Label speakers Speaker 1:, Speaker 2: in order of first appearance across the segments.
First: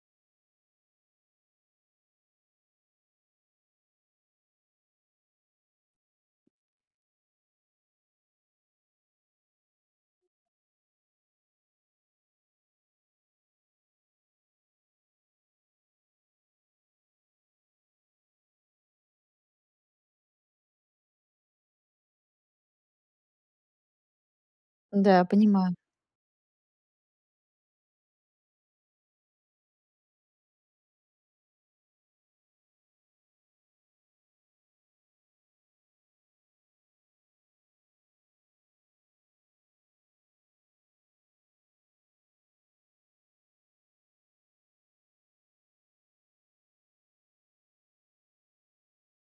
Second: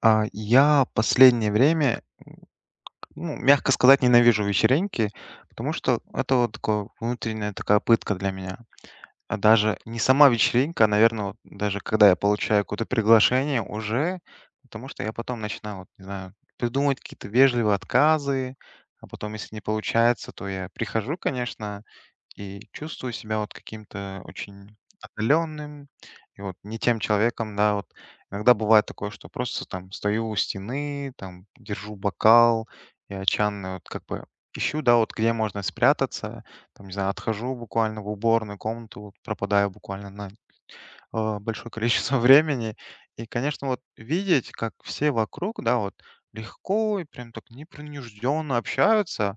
Speaker 1: Я последнее время, ну, мягко сказать, ненавижу вечеринки, потому что это вот такое внутренняя такая пытка для меня. А даже не сама вечеринка, а, наверно, вот даже когда я получаю какое-то приглашение уже, потому что я потом начинаю, вот не знаю, придумывать какие-то вежливые отказы, а потом, если не получается, то я прихожу, конечно, и чувствую себя вот каким-то очень
Speaker 2: Да, понимаю.
Speaker 1: отдаленным и вот не тем человеком, да. Вот иногда бывает такое, что просто там стою у стены, там держу бокал и отчаянно вот как бы ищу, да, вот где можно спрятаться. Там, не знаю, отхожу буквально в уборную комнату, вот пропадаю буквально на большое количество времени. И, конечно, вот видеть, как все вокруг, да, вот легко и прям так непринужденно общаются.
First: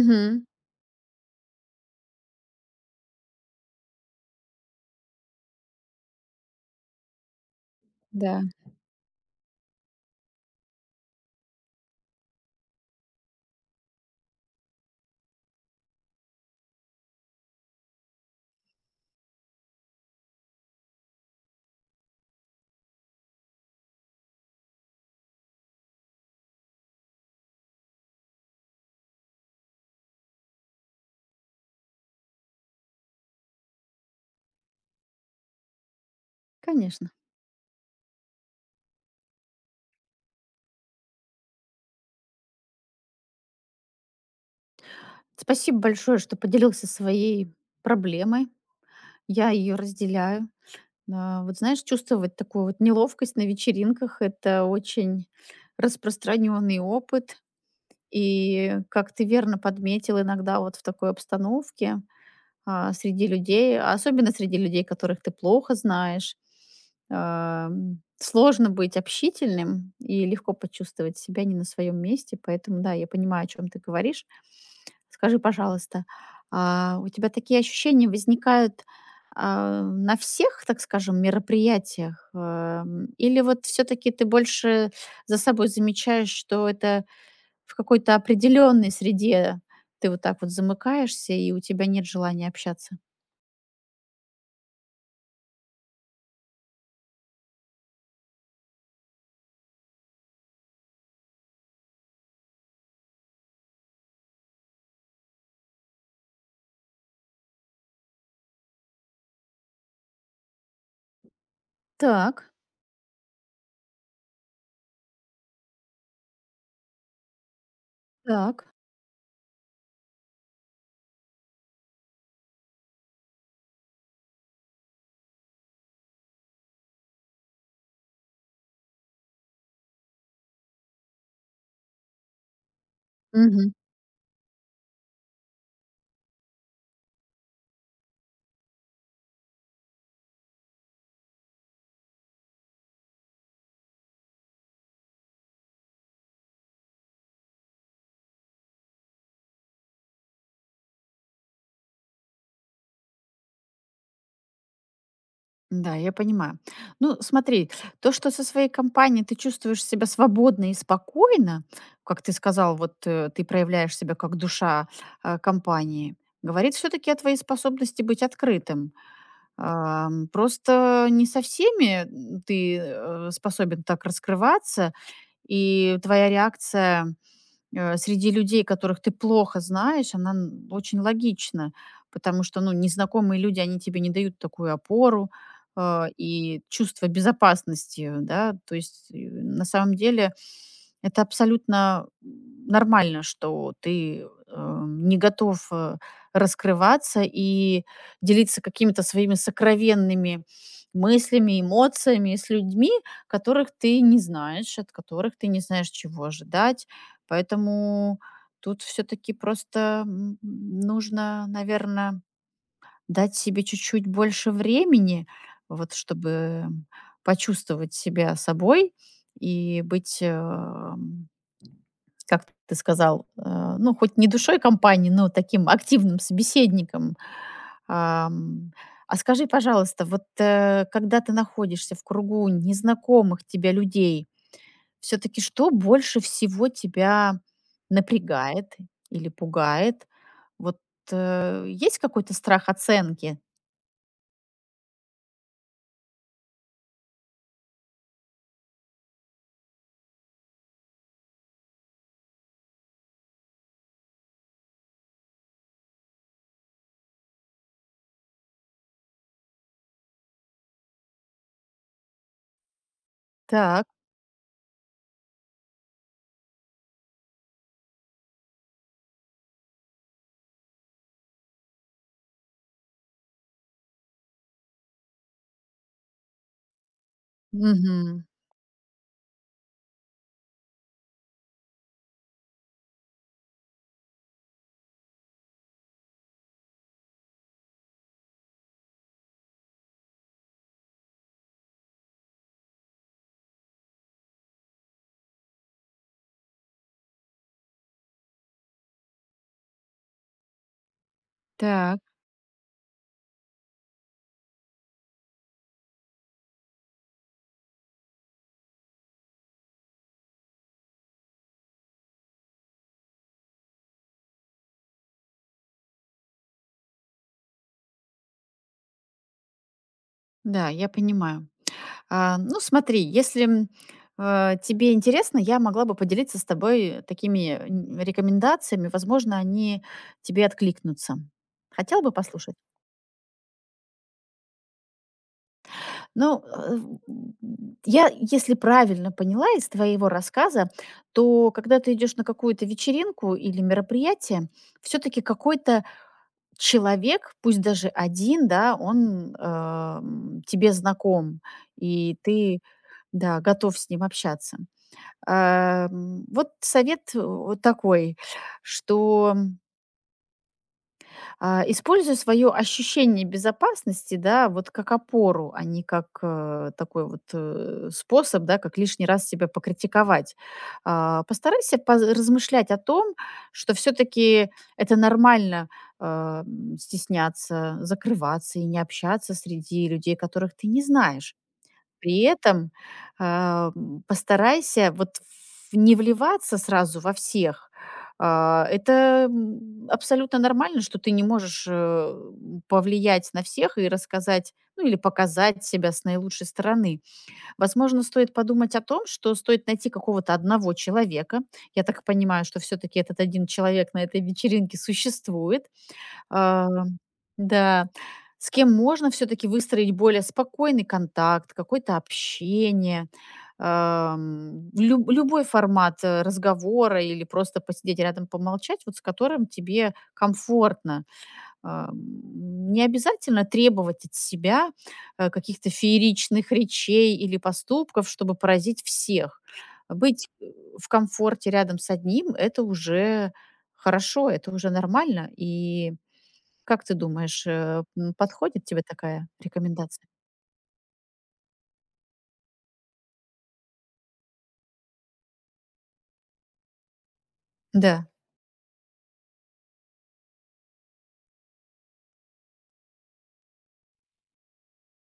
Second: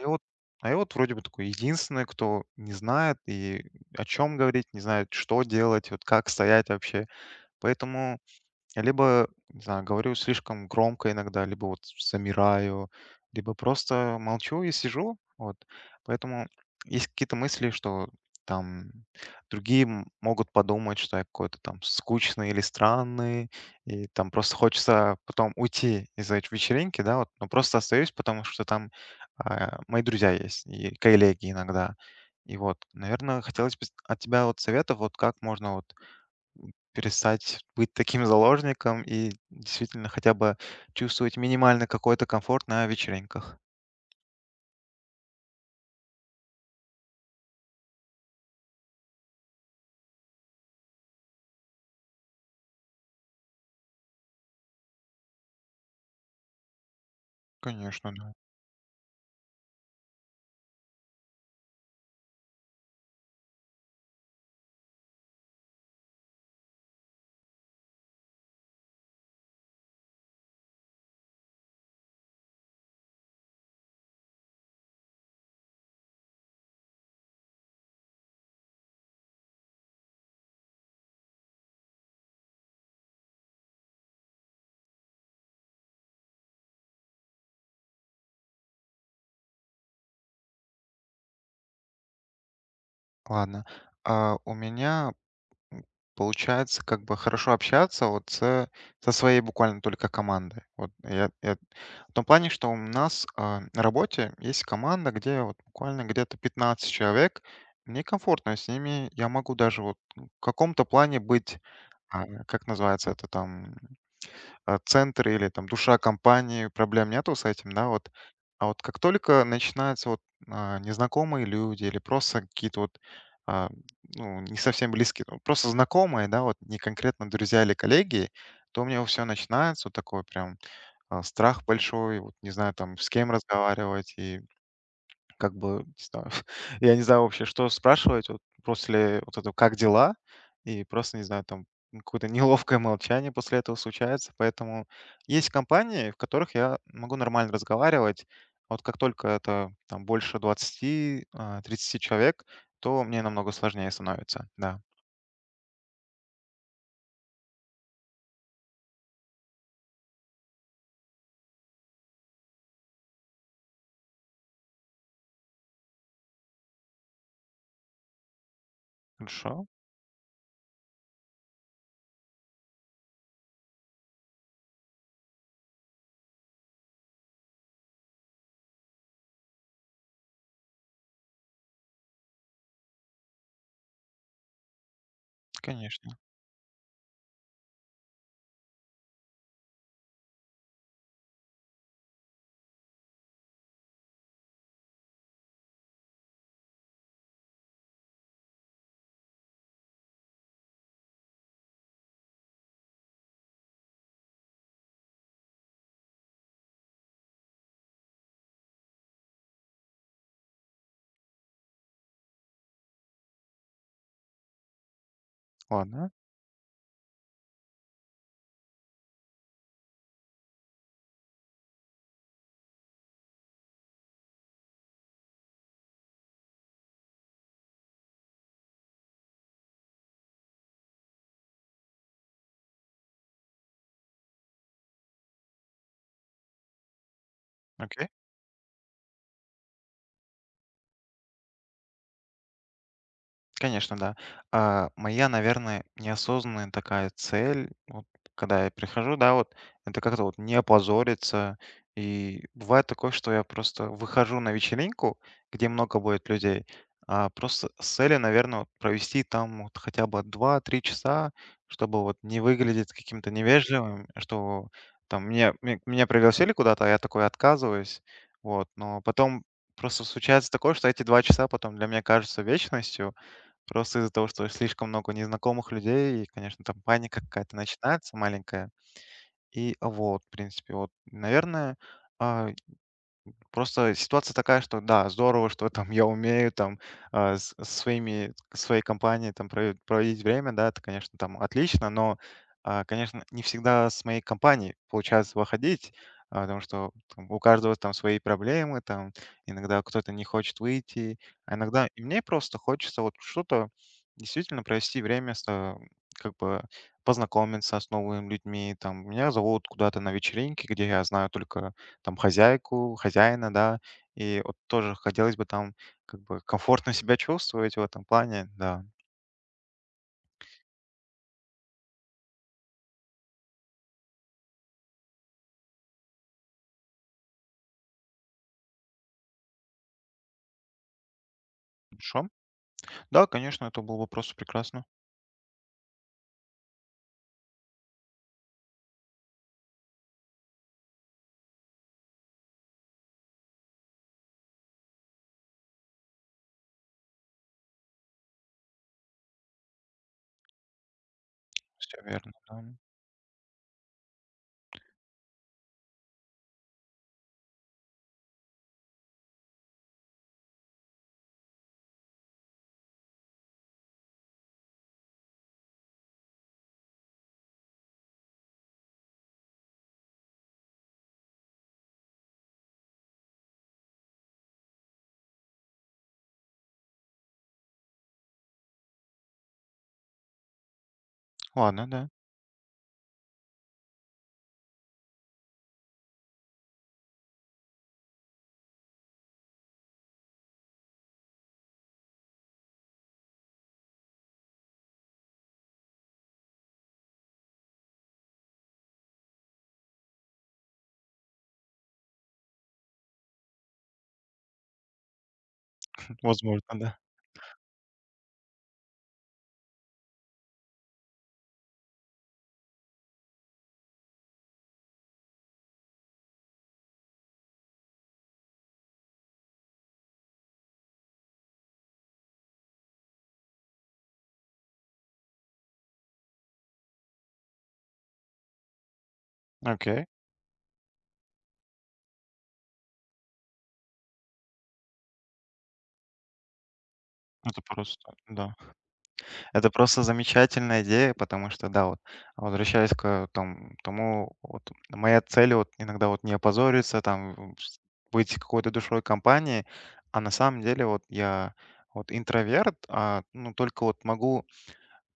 Speaker 1: И вот, а я вот вроде бы такой единственный, кто не знает и о чем говорить, не знает, что делать, вот как стоять вообще. Поэтому
Speaker 2: Да,
Speaker 1: я либо, не знаю, говорю слишком громко иногда, либо вот замираю, либо просто молчу и сижу. Вот. Поэтому есть какие-то мысли, что там могут подумать, что я какой-то там скучный или странный, и там просто хочется потом уйти из этой вечеринки, да, вот, но просто остаюсь, потому что там мои друзья есть, и коллеги иногда. И вот, наверное, хотелось бы от тебя вот советов, вот как можно вот
Speaker 2: конечно.
Speaker 1: перестать быть таким заложником и действительно хотя бы чувствовать минимально какой-то комфорт на вечеринках.
Speaker 2: Спасибо большое, что поделился своей проблемой. Я ее разделяю. Вот знаешь, чувствовать такую вот неловкость на вечеринках– это очень распространенный опыт.
Speaker 1: Конечно, да.
Speaker 2: И, как ты верно подметил, иногда вот в такой обстановке среди людей, особенно среди людей, которых ты плохо знаешь. Сложно быть общительным и легко почувствовать себя не на своем месте, поэтому да, я понимаю, о чем ты говоришь. Скажи, пожалуйста, у тебя такие ощущения возникают на всех, так скажем, мероприятиях? Или вот все-таки ты больше за собой замечаешь, что это в какой-то определенной среде ты вот так вот замыкаешься, и у тебя нет желания общаться.
Speaker 1: Ладно. А у меня м, получается как бы хорошо общаться со своей буквально только командой. В том плане, что у нас на работе есть команда, где вот буквально где-то 15 человек. Мне комфортно с ними. Я могу даже вот в каком-то плане быть,
Speaker 2: Так,
Speaker 1: как называется это там, центр или там душа компании, проблем нету с этим, да, вот.
Speaker 2: так.
Speaker 1: А вот как только начинаются вот незнакомые люди или просто какие-то вот, а, ну, не совсем близкие, ну, просто знакомые, да, вот не конкретно друзья или коллеги, то у меня все начинается, вот такой прям страх большой, вот не знаю там с кем
Speaker 2: Мгм.
Speaker 1: разговаривать и как бы, не знаю, я не знаю вообще, что спрашивать вот после вот этого "как дела?" И просто, не знаю, там ну, какое-то неловкое молчание после этого случается. Поэтому есть компании, в которых я могу нормально разговаривать. А вот как только это там больше двадцати, 30 человек, то мне намного сложнее становится. Да.
Speaker 2: Да, я понимаю. Ну, смотри, то, что со своей компанией ты чувствуешь себя свободно и спокойно, как ты сказал, вот ты проявляешь себя как душа компании, говорит все-таки о твоей способности быть открытым.
Speaker 1: Хорошо,
Speaker 2: Просто не со всеми ты способен так раскрываться, и твоя реакция среди людей, которых ты плохо знаешь, она очень логична, потому что, ну, незнакомые люди, они тебе не дают такую опору
Speaker 1: конечно.
Speaker 2: и чувство безопасности, да, то есть на самом деле это абсолютно нормально, что ты, не готов, раскрываться и делиться какими-то своими сокровенными мыслями, эмоциями с людьми, которых ты не знаешь, от которых ты не знаешь, чего ожидать. Поэтому тут все таки просто, нужно, наверное. Дать себе чуть-чуть больше времени, вот
Speaker 1: Ладно,
Speaker 2: чтобы почувствовать себя собой и быть, как ты сказал, ну, хоть не душой компании, но таким активным собеседником. Ам, а скажи, пожалуйста, вот когда ты находишься в кругу незнакомых тебя людей, все-таки что больше всего тебя
Speaker 1: окей.
Speaker 2: напрягает или пугает? Вот есть какой-то страх оценки?
Speaker 1: Конечно, да. Моя, наверное, неосознанная такая цель, вот, когда я прихожу, да, вот, это как-то вот не опозориться. И бывает такое, что я просто выхожу на вечеринку, где много будет людей, а просто с целью, наверное, вот провести там вот хотя бы два-три часа, чтобы вот не выглядеть каким-то
Speaker 2: Так.
Speaker 1: невежливым, что там меня пригласили куда-то, а я такой отказываюсь. Вот, но потом просто случается такое, что эти два часа потом для меня кажутся вечностью, просто из-за того, что слишком много незнакомых людей, и, конечно, там паника какая-то начинается
Speaker 2: Мгм.
Speaker 1: маленькая. И вот, в принципе, вот, наверное, а, просто ситуация такая, что да, здорово, что там я умею там а, с со своими своей компанией там проводить время, да, это, конечно, там отлично, но, конечно, не всегда с моей компанией получается выходить, потому что там у каждого там свои проблемы, там иногда кто-то не хочет выйти, а иногда
Speaker 2: Так.
Speaker 1: и мне просто хочется вот что-то действительно провести время с как бы познакомиться с новыми людьми, там меня зовут куда-то на вечеринки, где я знаю только там хозяйку, хозяина, да. И вот тоже хотелось бы там как бы комфортно себя чувствовать в этом плане, да.
Speaker 2: Да, я понимаю. Ну, смотри, если тебе интересно, я могла бы поделиться с тобой такими рекомендациями. Возможно, они тебе откликнутся. Хотела бы
Speaker 1: Хорошо.
Speaker 2: послушать.
Speaker 1: Да, конечно, это было бы просто прекрасно.
Speaker 2: Ну, я, если правильно поняла из твоего рассказа, то когда ты идешь на какую-то вечеринку или мероприятие, все-таки какой-то человек, пусть даже один, да, он, тебе знаком,
Speaker 1: Все
Speaker 2: и
Speaker 1: верно,
Speaker 2: ты,
Speaker 1: да.
Speaker 2: да, готов с ним общаться. Вот совет вот такой, что используя свое ощущение безопасности, да, вот как опору, а не как, такой вот, способ, да, как лишний раз себя покритиковать. Постарайся поз размышлять о том, что все таки это нормально, стесняться, закрываться и не общаться среди людей, которых ты не знаешь.
Speaker 1: Ладно, да.
Speaker 2: При этом, постарайся вот в не вливаться сразу во всех. Это, абсолютно нормально, что ты не можешь, повлиять на всех и рассказать, ну, или показать себя с наилучшей стороны. Возможно, стоит подумать о том, что стоит найти какого-то одного человека. Я так понимаю, что все таки этот один человек на этой вечеринке существует.
Speaker 1: Возможно, да.
Speaker 2: Ам, да. С кем можно все таки выстроить более спокойный контакт, какое-то общение, любой формат, разговора или просто посидеть рядом, помолчать, вот с которым тебе комфортно. Ам, не обязательно требовать от себя, каких-то фееричных речей или поступков, чтобы поразить всех.
Speaker 1: Окей.
Speaker 2: Быть, в комфорте рядом с одним- это уже хорошо, это уже нормально. И как ты думаешь,
Speaker 1: Это просто, да.
Speaker 2: подходит тебе такая
Speaker 1: Это просто
Speaker 2: рекомендация?
Speaker 1: замечательная идея, потому что, да, вот возвращаясь к там тому, вот моя цель вот иногда вот не опозориться, там, м, с
Speaker 2: Да,
Speaker 1: быть какой-то душой компании, а на самом деле вот я вот интроверт, а, ну, только вот могу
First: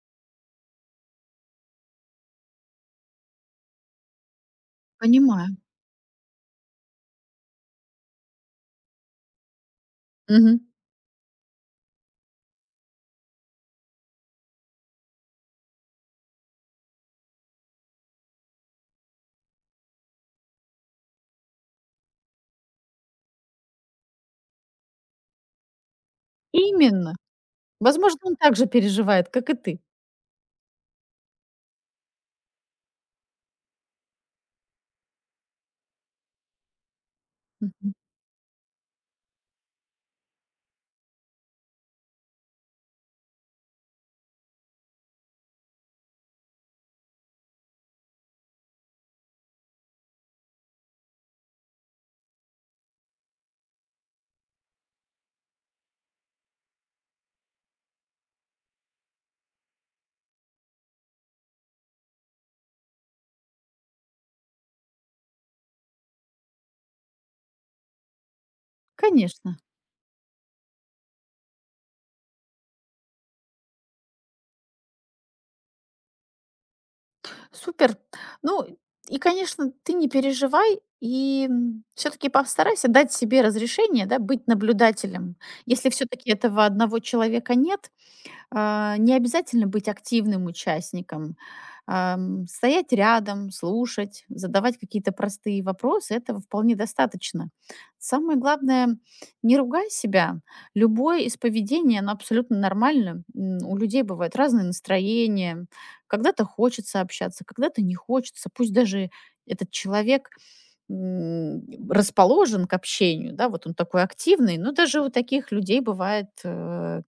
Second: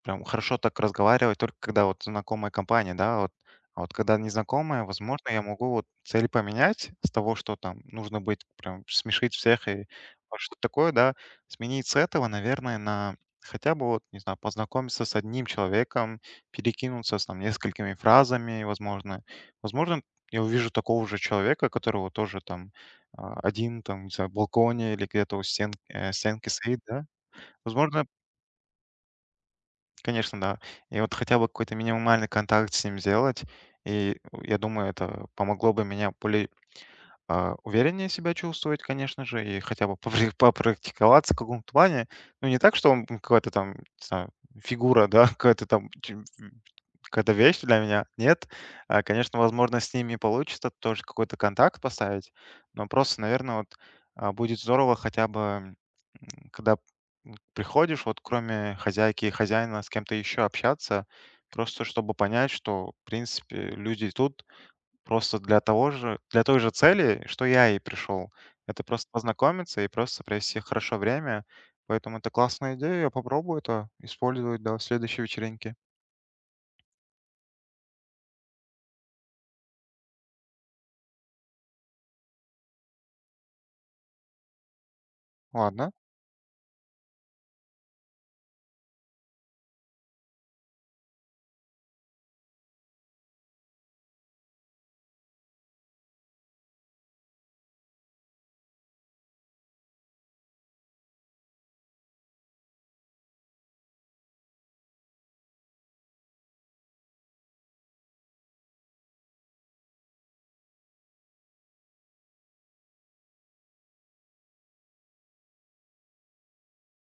Speaker 1: прям хорошо так разговаривать только когда вот знакомая компания, да, вот. А вот когда незнакомая, возможно, я
Speaker 2: понимаю.
Speaker 1: могу вот цель поменять с того, что там нужно быть прям смешить всех и вот
Speaker 2: Мгм.
Speaker 1: что-то такое, да, сменить с этого, наверное, на хотя бы вот, не знаю, познакомиться с одним человеком, перекинуться с там несколькими фразами, возможно. Возможно, я увижу такого же человека, которого тоже там один там, не знаю, в балконе или где-то у стенки стоит, да.
Speaker 2: Именно.
Speaker 1: Возможно,
Speaker 2: Возможно, он также переживает, как и ты.
Speaker 1: конечно, да. И вот хотя бы какой-то минимальный контакт с ним сделать, и э, я думаю, это помогло бы меня более
Speaker 2: Мгм.
Speaker 1: увереннее себя чувствовать, конечно же, и хотя бы попрактиковаться в каком-то плане. Ну, не так, что он какая-то там, не знаю, фигура, да, какая-то там какая-то вещь для меня. Нет. Конечно, возможно, с ними получится тоже какой-то контакт поставить, но просто, наверное, вот будет здорово хотя бы, м, когда м, приходишь, вот кроме хозяйки и хозяина, с кем-то еще общаться, просто чтобы понять, что, в принципе, люди тут просто для того же для той же цели, что я и пришел. Это просто
Speaker 2: Конечно.
Speaker 1: познакомиться и просто провести хорошо время. Поэтому это классная идея. Я попробую это использовать, да, в следующей вечеринке.
Speaker 2: Супер. Ну и, конечно, ты не переживай и все-таки постарайся дать себе разрешение, да, быть наблюдателем. Если
Speaker 1: Ладно,
Speaker 2: все-таки этого одного человека нет, не обязательно быть активным участником. Стоять рядом, слушать, задавать какие-то простые вопросы, этого вполне достаточно. Самое главное, не ругай себя. Любое из поведения, оно абсолютно нормально. У людей бывают разные настроения. Когда-то хочется общаться, когда-то не хочется. Пусть даже этот человек м, расположен к общению, да, вот он такой активный, но даже у таких людей бывает м,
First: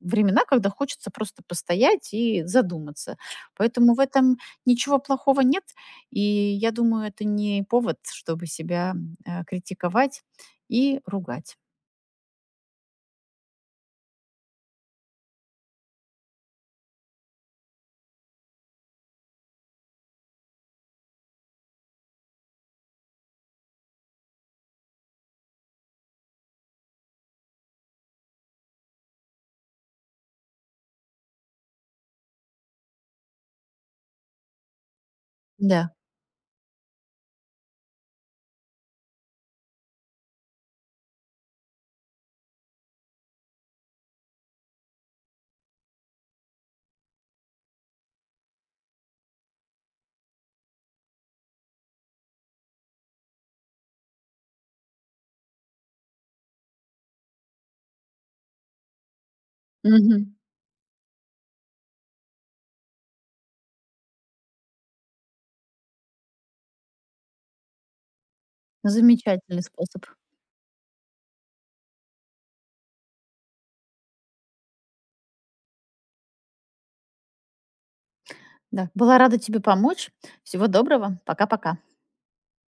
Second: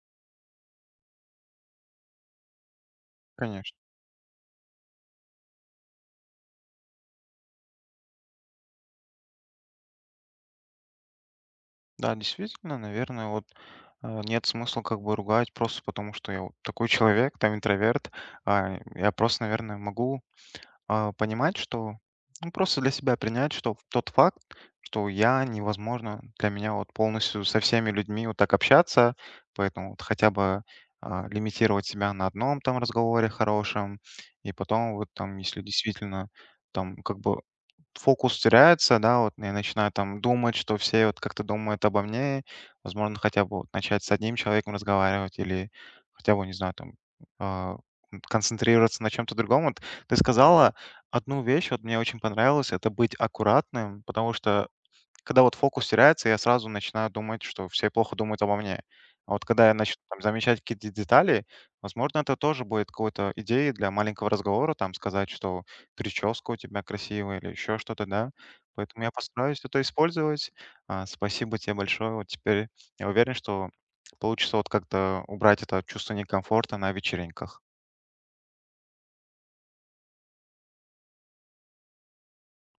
Speaker 2: времена, когда хочется просто постоять и задуматься.
Speaker 1: конечно.
Speaker 2: Поэтому в этом ничего плохого нет, и я думаю, это не повод, чтобы себя критиковать и ругать.
Speaker 1: Да, действительно, наверное, вот э, нет смысла как бы ругать просто потому, что я вот такой человек, там интроверт. Я просто, наверное, могу понимать, что ну, просто для себя принять, что тот факт, что я невозможно для меня вот полностью со всеми людьми вот так общаться, поэтому вот хотя бы лимитировать себя на одном там разговоре хорошем, и потом вот там, если
Speaker 2: Да,
Speaker 1: действительно там как бы фокус теряется, да, вот я начинаю там думать, что все вот как-то думают обо мне, возможно, хотя бы вот начать с одним человеком разговаривать или хотя бы, не знаю, там а, концентрироваться на чем-то другом. Вот ты сказала, одну вещь вот мне очень понравилось — это быть аккуратным, потому что когда вот фокус теряется, я сразу начинаю думать, что все плохо думают обо мне. А вот когда я начну там
Speaker 2: мгм.
Speaker 1: замечать какие-то детали, возможно, это тоже будет какой-то идеей для маленького разговора, там сказать, что прическа у тебя красивая или еще что-то, да. Поэтому я постараюсь
Speaker 2: Замечательный
Speaker 1: это
Speaker 2: способ.
Speaker 1: использовать. Спасибо тебе большое. Вот теперь я уверен, что получится вот как-то убрать это чувство некомфорта на вечеринках.
Speaker 2: Да, была рада тебе помочь. Всего доброго. Пока-пока.